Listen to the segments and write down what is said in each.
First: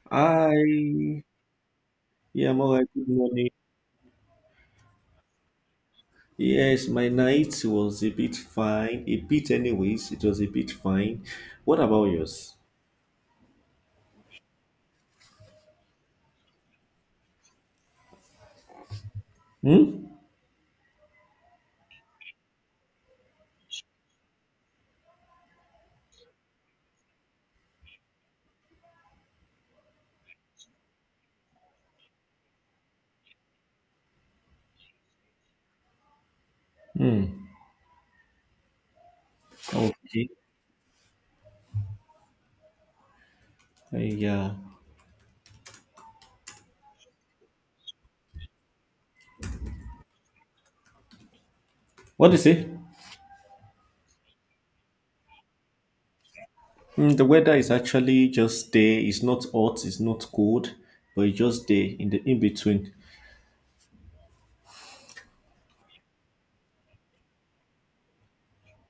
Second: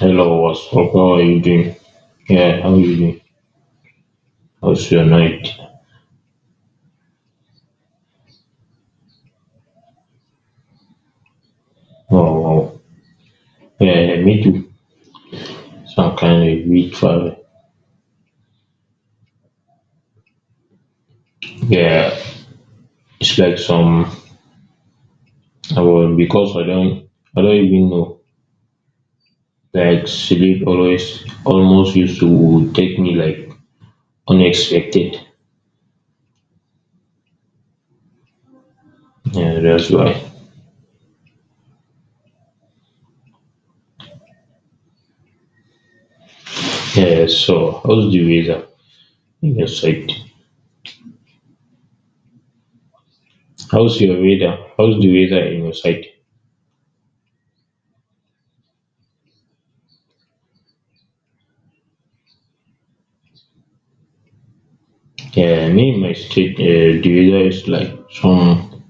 Hello, Hi, what's up? How are you doing? yeah, I'm Yeah, how are right. you Good doing? morning. How's your night? Yes, my night was a bit fine. A bit, anyways, it was a bit fine. What about Oh, yours? wow. Yeah, yeah, me too. Some kind of week for Hmm? yeah. It's like some well, because I don't even know. Like sleep always almost used to take me like unexpected. Hmm. Yeah, that's why. Okay. Uh, yeah. Yeah, so how's the weather in your side? What is it? How's your weather? How's the weather in your side? The weather is actually just there. It's not hot, it's not cold, but it's just there in the in between. Yeah, me in my state, the weather is like some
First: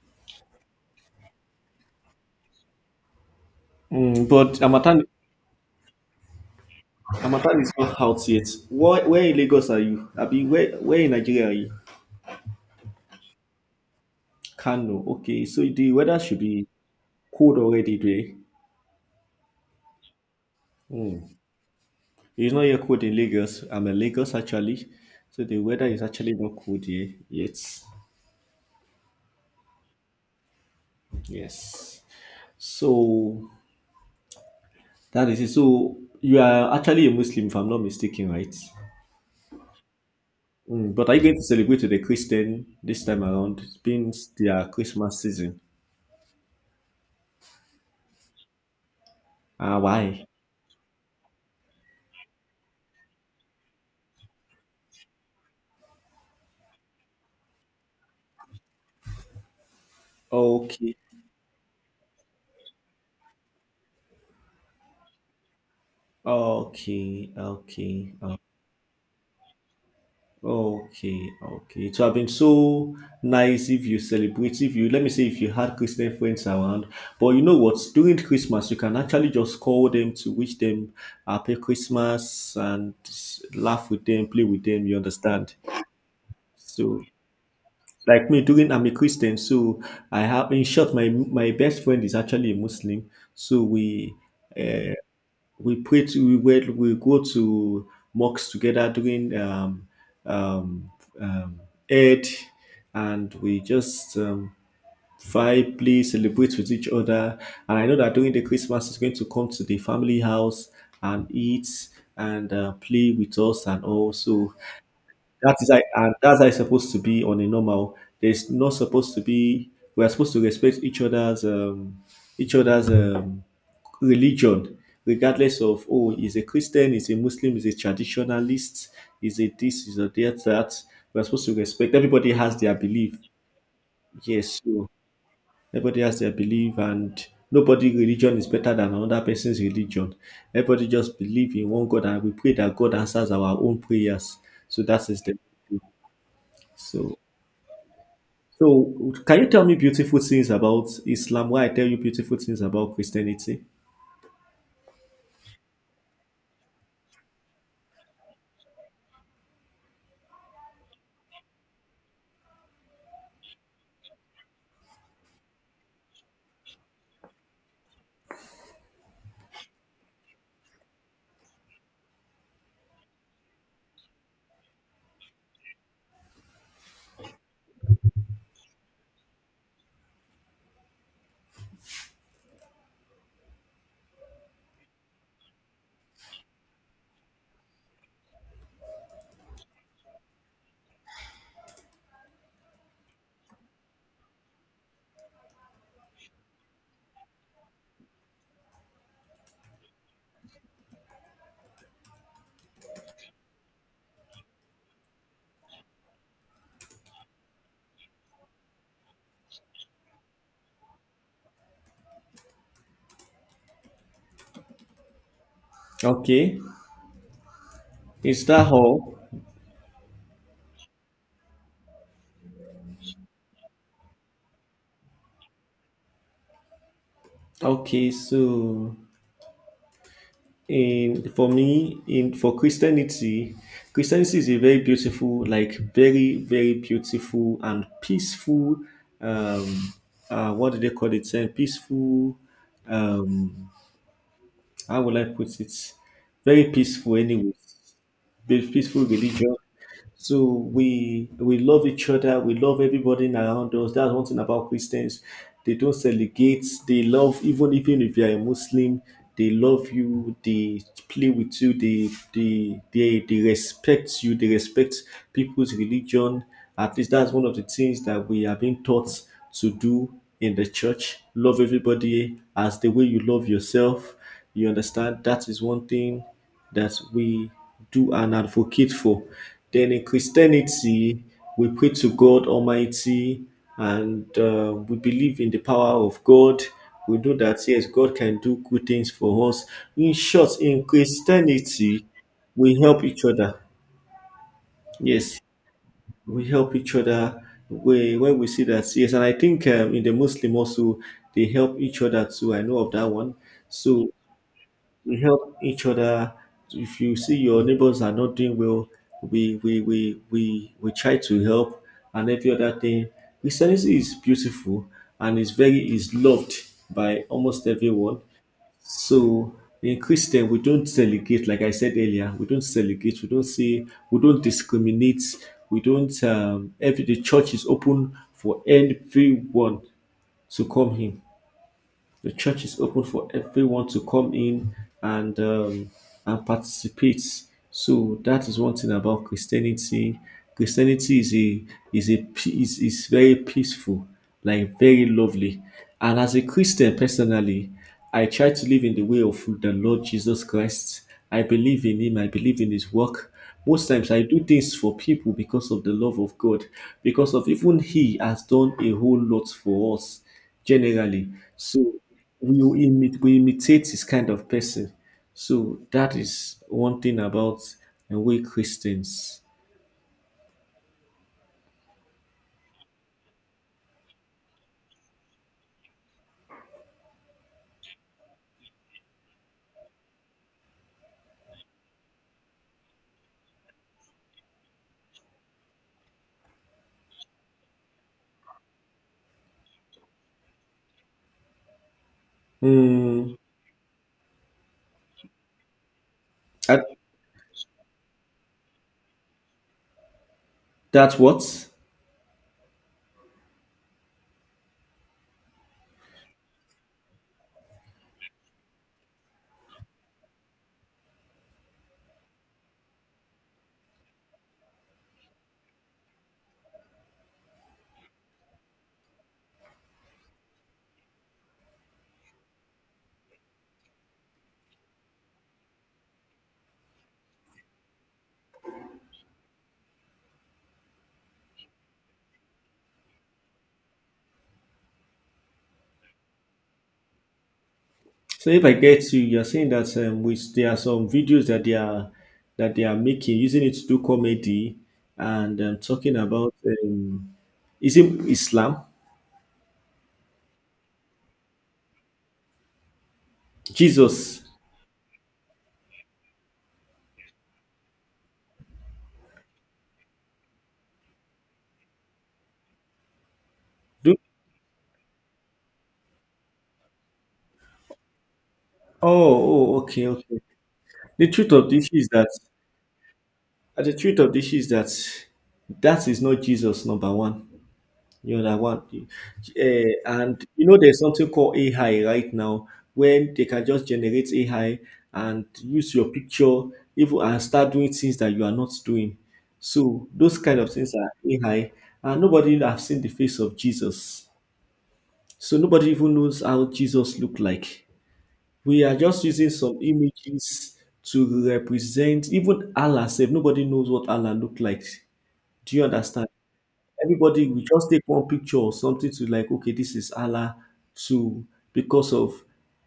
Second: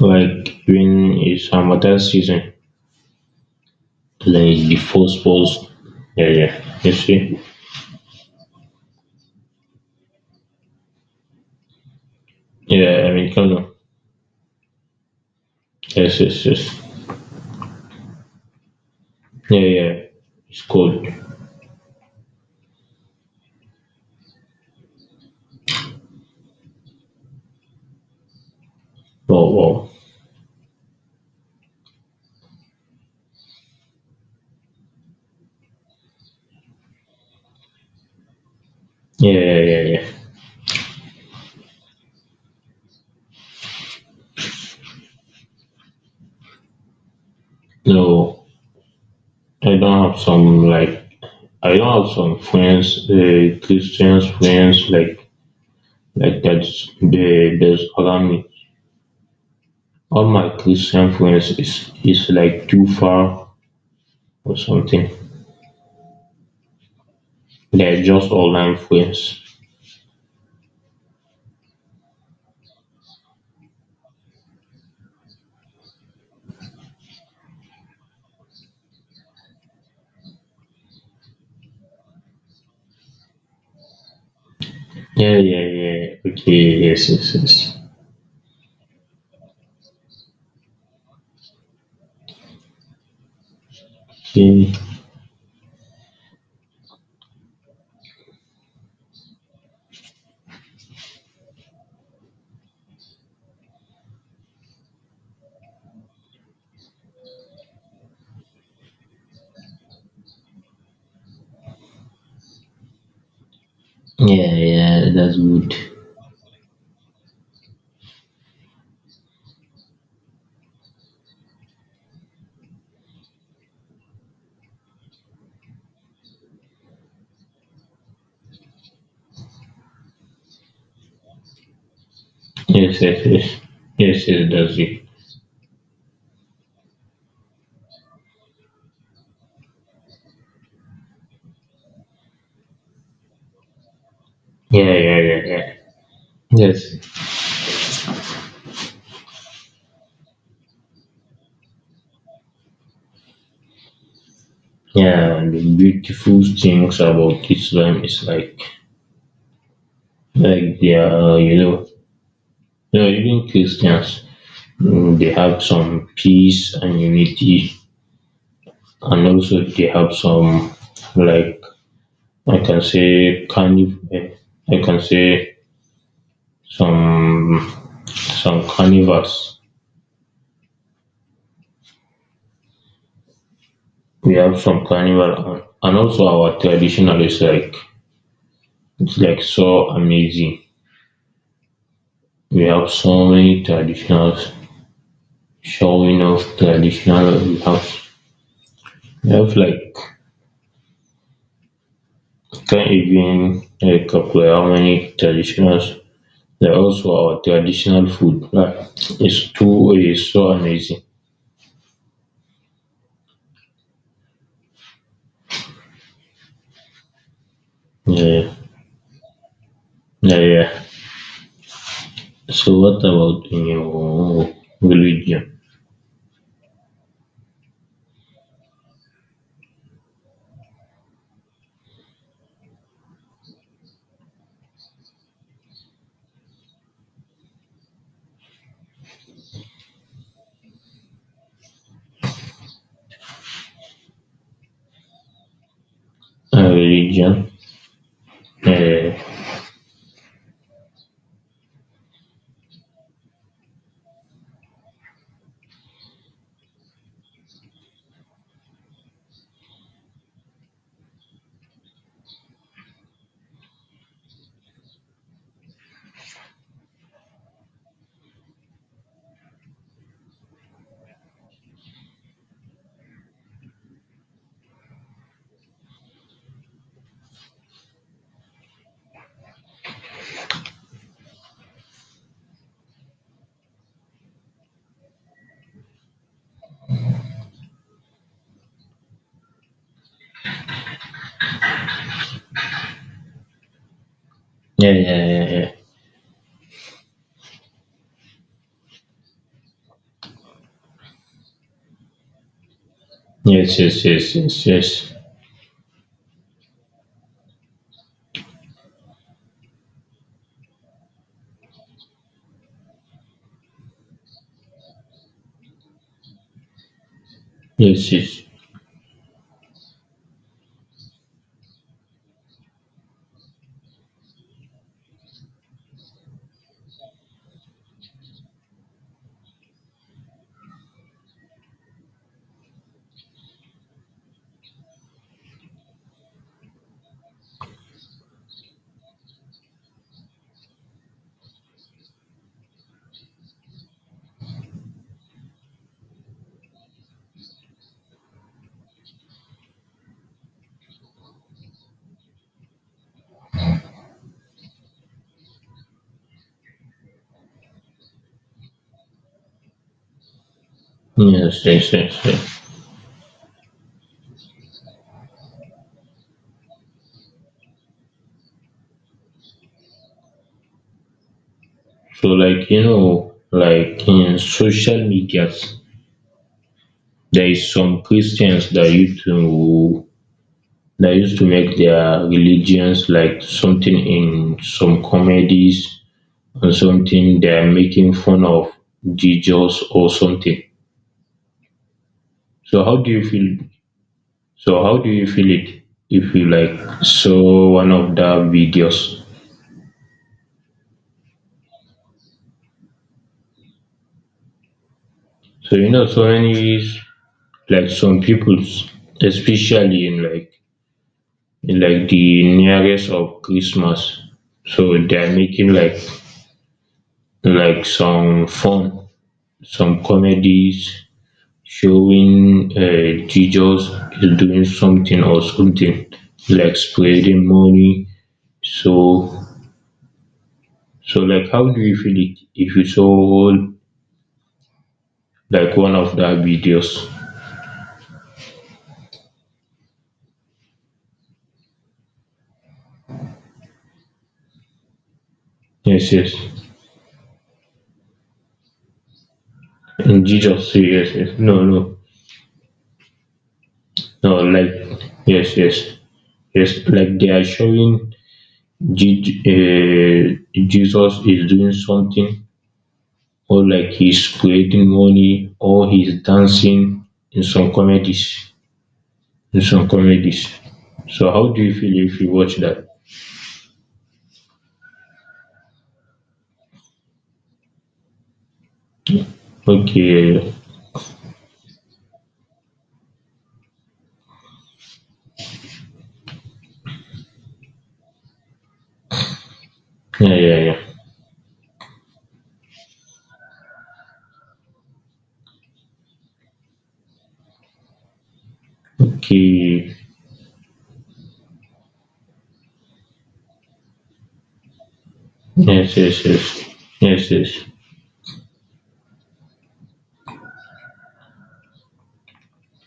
like during his Ramadan season, Hmm. like But the Amatan, four balls. Yeah, yeah. You see? Amatan is not out yet. Where in Lagos are you? Abi, where in Nigeria are you? Yeah, I mean, come on. Kano. Okay, so the weather Yes, should yes, be yes. cold already, Yeah, yeah. It's good. there. It's not yet cold in Lagos. I'm in Lagos actually. So the weather is actually not cold here yet. Oh, wow. Yes. So that is it. So you are actually a Muslim, if I'm not mistaken, right? Yeah, yeah, yeah, yeah. Mm, but are you going to celebrate with a Christian this time around? It's been their Christmas season. No, I Ah, don't have why? some like I don't have some friends, Christian friends like that's they that's around me. All my Okay. Christian friends is like too far or something. Okay. They're Okay. just online friends. Okay, okay. It would have been so nice if you celebrate, if you let me say, if you had Christian friends around. But you know what? During Christmas, you can actually just call them to wish them happy Christmas and laugh with them, play with them. You Yeah, understand? yeah, yeah. Okay, So, yes, yes, yes. like me, during I'm a Christian, so I have, in short, my best friend is actually a Muslim. So Okay. uh, we pray to we went, we go to mosques together during um, um, Eid, and we just vibe, play, celebrate with each other. And I know that during the Christmas, it's going to come to the family house and eat and play with us and all. Yeah, So yeah, that's that is good. how and that's how it's supposed to be on a normal. There's not supposed to be. We are supposed to respect each other's religion, regardless of oh, is a Christian, is a Muslim, is a traditionalist, is a this, is a that. That we are supposed to respect. Everybody has their Yes, belief. yes, yes. Yes, yes, Yes, that's so it. everybody has their belief, and nobody religion is better than another person's religion. Everybody just believe in one God, and we pray that God answers our own prayers. So Yeah, that yeah, is the yeah, yeah. Yes. so So, can you tell me beautiful things about Islam Why I tell you beautiful things about Christianity? Yeah, the beautiful things about Islam is like they are, even Christians, mm, they have some peace and unity, and also they have some, like, I can say, I can say some some carnivals. We have some carnival and also our traditional is like it's like so amazing. We have so many traditionals showing off traditional we have like can't even like calculate how many traditionals. There also our traditional food like it's so amazing. Okay, is Yeah. that all? Yeah, yeah. So what about in your religion? Okay, so in for me, in for Christianity, Christianity is a very beautiful, like very, very beautiful and peaceful. Um, what do they call it? Saying peaceful. Um, how will I put it? Very peaceful, Religion? anyway. Be peaceful Yeah, religion. So we love each other, we love everybody around us. That's one thing about Christians. They don't segregate, they love even if you are a Muslim, they love you, they play with you, they respect you, they respect people's religion. At least that's one of the things that we have been taught to do in the church. Love everybody as the way you love yourself. You understand? That is one thing that we do and advocate for. Then in Christianity, we pray to God Almighty and we believe in the power of God. We know that yes, God can do good things for us. In short, in Christianity, we help each other. yeah, Yes, yeah, yeah. we help each other we, when we see that. Yes, and I think in the Muslim also, they help each other too. I know of that one. Yes, yes, So yes, yes, yes. we help each other. If you see your neighbors are not doing well, we try to help and every other thing. Christianity is beautiful and is very is loved by almost Yes, everyone. yes, So in Christian we don't delegate, like I said earlier, we don't delegate, we don't say we don't discriminate, we don't every the church is open for everyone to come in. The church is open for everyone to come in and um, and participate. So that is one thing about Christianity. Christianity is a is a is very peaceful, like very lovely. And as a Christian personally, I try to live in the way of the Lord Jesus Christ. I believe in Him. I believe in His work. Most times I do things for people because of the love of God, because of even He has done a whole lot for us generally. yes, yes, So yes, we yes. will we imitate this kind of person. So that is one thing about we Christians. So, like, you know, like in social medias, there is some Christians that used to make their religions like something in some comedies or something they are making fun of Jesus or something. So how do you Mm, feel? So how do you feel it if you like that, saw one of the videos? that's what. So you know, so many like some peoples, especially in like the nearest of Christmas. So they're making like some fun, some comedies showing Jesus is doing something or something like spreading money. So so like how do you feel it if you saw like one of the videos? So if I get you, you're saying that there are some videos that they are making using it to do comedy and Yes, talking yes. about um, is it Islam, And Jesus, yes, yes. No, no, no. Jesus. Like yes, yes, yes. Like they are showing Jesus is doing something, or like Do, he's creating money, or he's dancing in some comedies. In oh, some okay, okay. comedies. The So truth how do of you this feel is if that you watch that? And the truth of this is that that is not Jesus number one. You know that one, Eh, and Okay. you know there's something called AI right now when they can just generate AI and use your picture even and start doing things that you are not doing. So Yeah, those yeah, kind of yeah. things are AI, and nobody have seen the face of Jesus. So nobody even knows how Jesus looked like. We are just using some Okay. images to represent even Allah. Said nobody knows what Allah looked like, do you Yes, yes, understand? yes. Yes, Everybody yes. we just take one picture or something to like, okay, this is Allah to because of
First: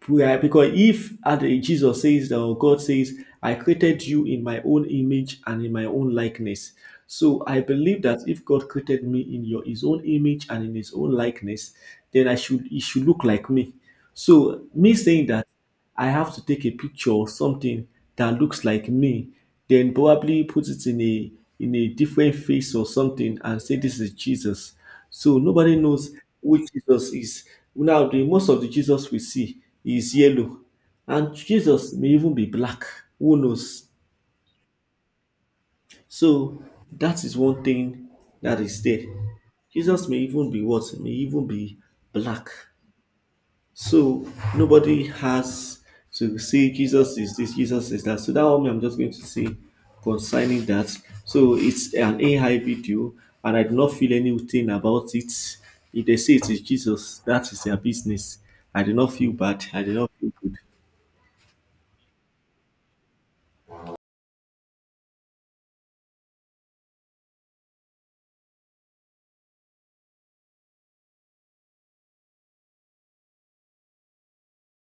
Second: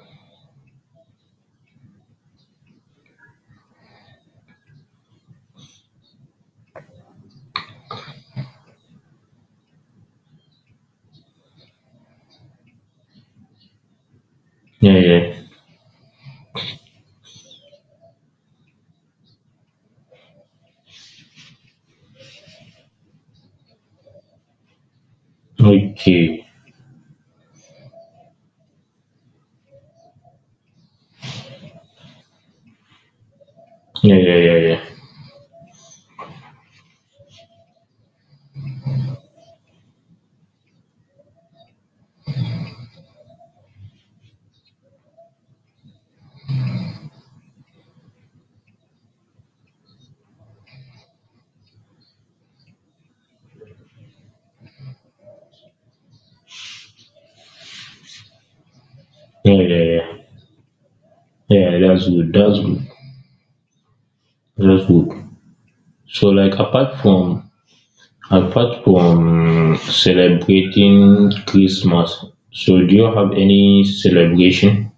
prayer. Because if at the- Jesus says that or God says, I created you in my own image and in my own likeness. So I believe that if God created me in your his own image and in his own likeness, then I should it should look like me. So Yeah, me saying that yeah. I have to take a picture or something that looks like me, then probably put it in a different face or something and say this is Jesus. So nobody knows Okay. which Jesus is. Now the most of the Jesus we see is yellow. And Jesus may even be black. Who knows? Yeah, yeah, yeah, yeah. So that is one thing that is there. Jesus may even be what? May even be black. So nobody has to say Jesus is this, Jesus is that. So that one I'm just going to say concerning that. So it's an AI video, and I do not feel anything about it. If they say it is Jesus, that is their business. I do not feel Yeah, bad. yeah, I do not yeah. feel good. Yeah, that's good. That's good. That's good. So like apart from apart from celebrating Christmas, so do you have any celebration?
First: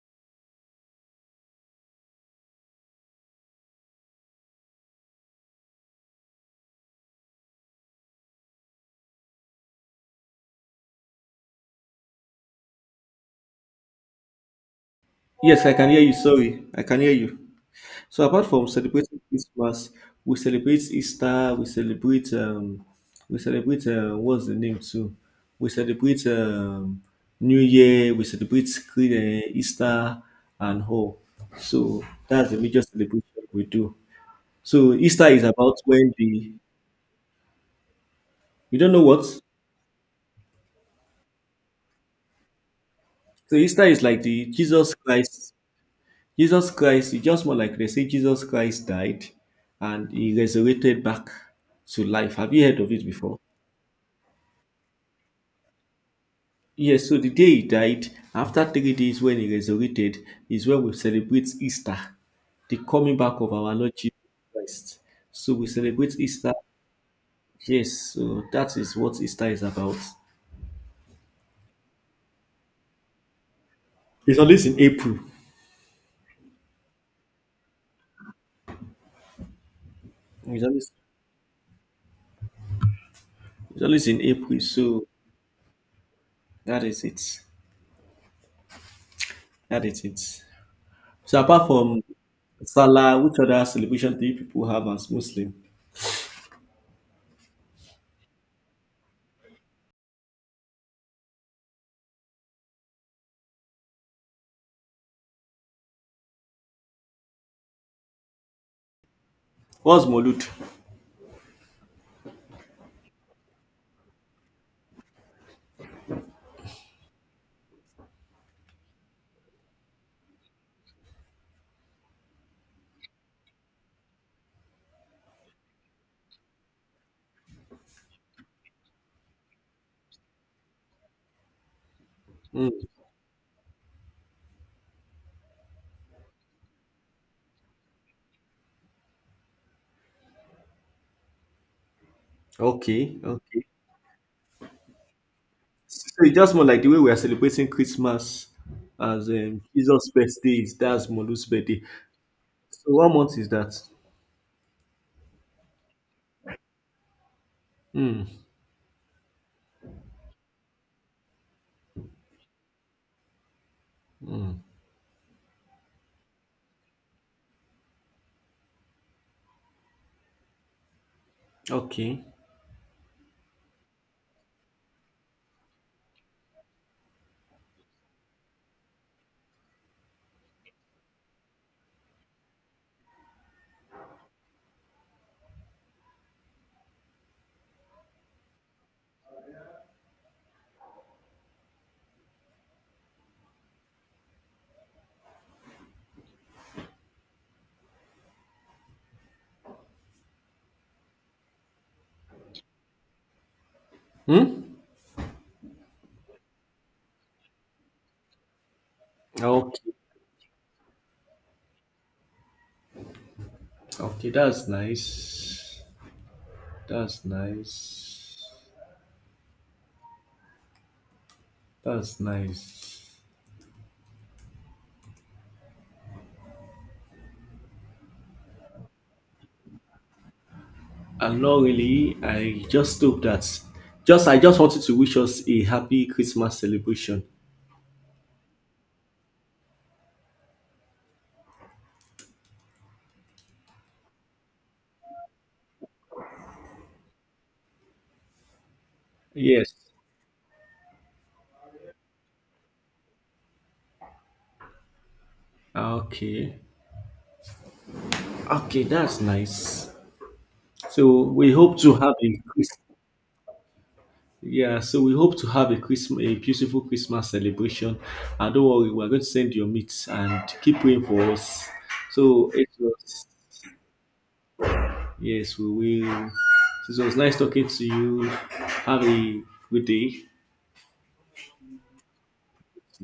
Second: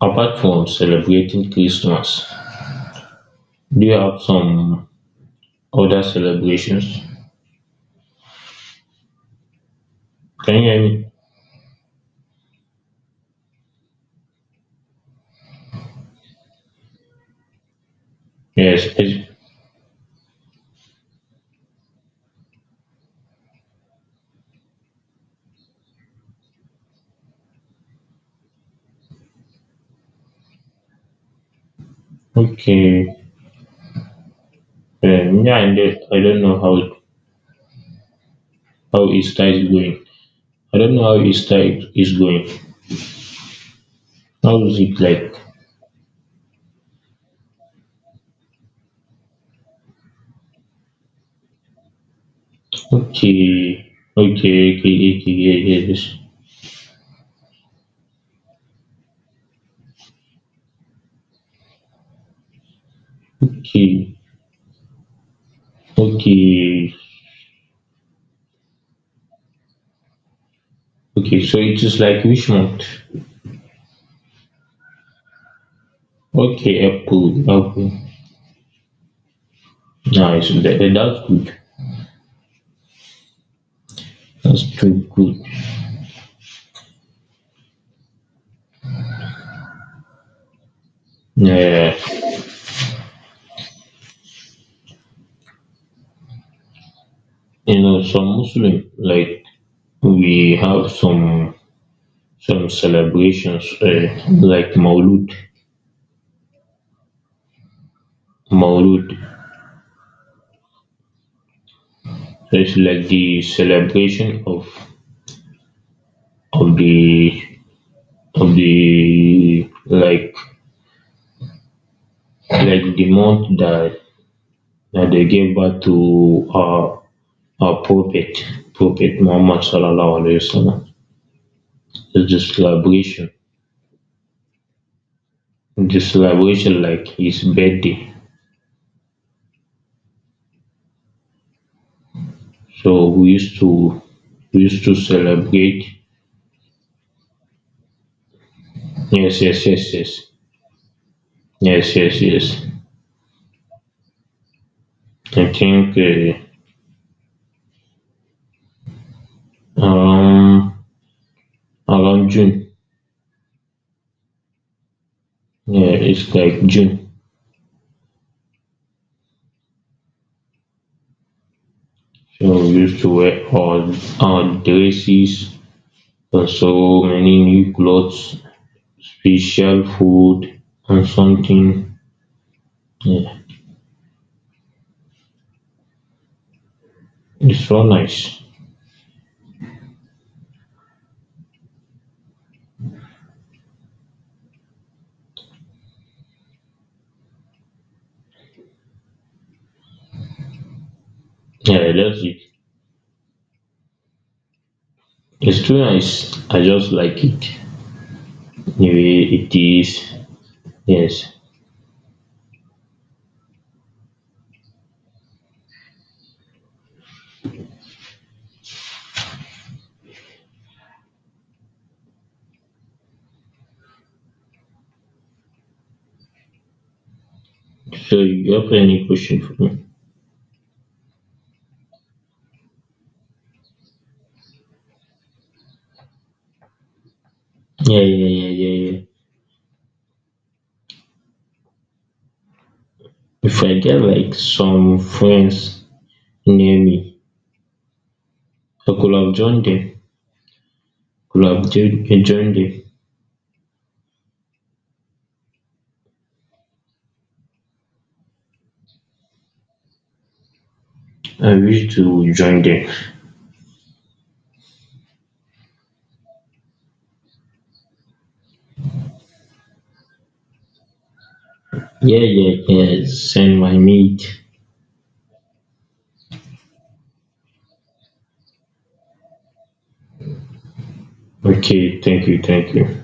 Apart from celebrating Christmas, do you have some other celebrations? Can you hear me? Yes, I can hear you. Sorry, I can hear you. So apart from Yes, celebrating yes. Christmas, we celebrate Easter, we celebrate what's the name too? We celebrate New Year, we celebrate Easter and all. So that's the major Okay. celebration we do. So Easter is Yeah, about and then when I don't the know you don't know how what? So Easter is going. I don't know how Easter is going. Easter is like the How is Jesus it like? Christ. Jesus Christ, it's just more like they say Jesus Christ died and he resurrected back to life. Have you heard of it before? Okay. Okay. Okay. Okay. Okay. Yes. Yes, so the day he died, after 3 days when he resurrected, is when we celebrate Easter, the coming back of our Lord Okay. Jesus Christ. So we celebrate Easter. Okay. Yes, so that is what Easter is about. Okay, so it is like which month? It's always in April. Okay, April. Okay, nice. That, It's always, that's good. it's always in April. That's too So good. that is it. That is it. So apart Yeah, from Salah, which other celebration do you people have as Muslim? you know, some Muslim like we have some celebrations like Maulud. Maulud. What's Molud? So it's like the celebration of the of the like the month that that they gave birth to our prophet Muhammad sallallahu alaihi wasallam. It's Mm, the celebration like his birthday. So okay, we used okay. to we used to celebrate. So it's just more like the way we are celebrating Christmas as Yes, yes, yes, Jesus' yes, birthday is that's Molu's birthday. yes, yes, yes. So what month is that? I think Hmm. around around June. Yeah, it's like June. Okay. So we used to wear all our dresses and so many new clothes, special food and something. Yeah, it's so nice. Yeah, that's it. Hmm. It's too nice. I just like it. Yeah, yeah, it Okay. is. Yes. Okay. That's nice. That's nice. That's nice. So you have any question for me? And not really. I just hope that. Just I just wanted to wish us a happy Christmas celebration. Yeah, yeah, yeah, yeah, yeah. If I get like some friends near me, I could have joined Yes. them. Could have joined them. Okay. Okay. That's nice. So we I hope to wish have to a join them. Christmas. Yeah, so we hope to have a Christmas, a beautiful Christmas celebration. And don't worry, we're going to send your meats and keep praying for us. Yeah, So yeah, it yeah. was, Send my meat. yes, we will. So it was nice talking to you. Have a good day. Okay, thank you, thank you.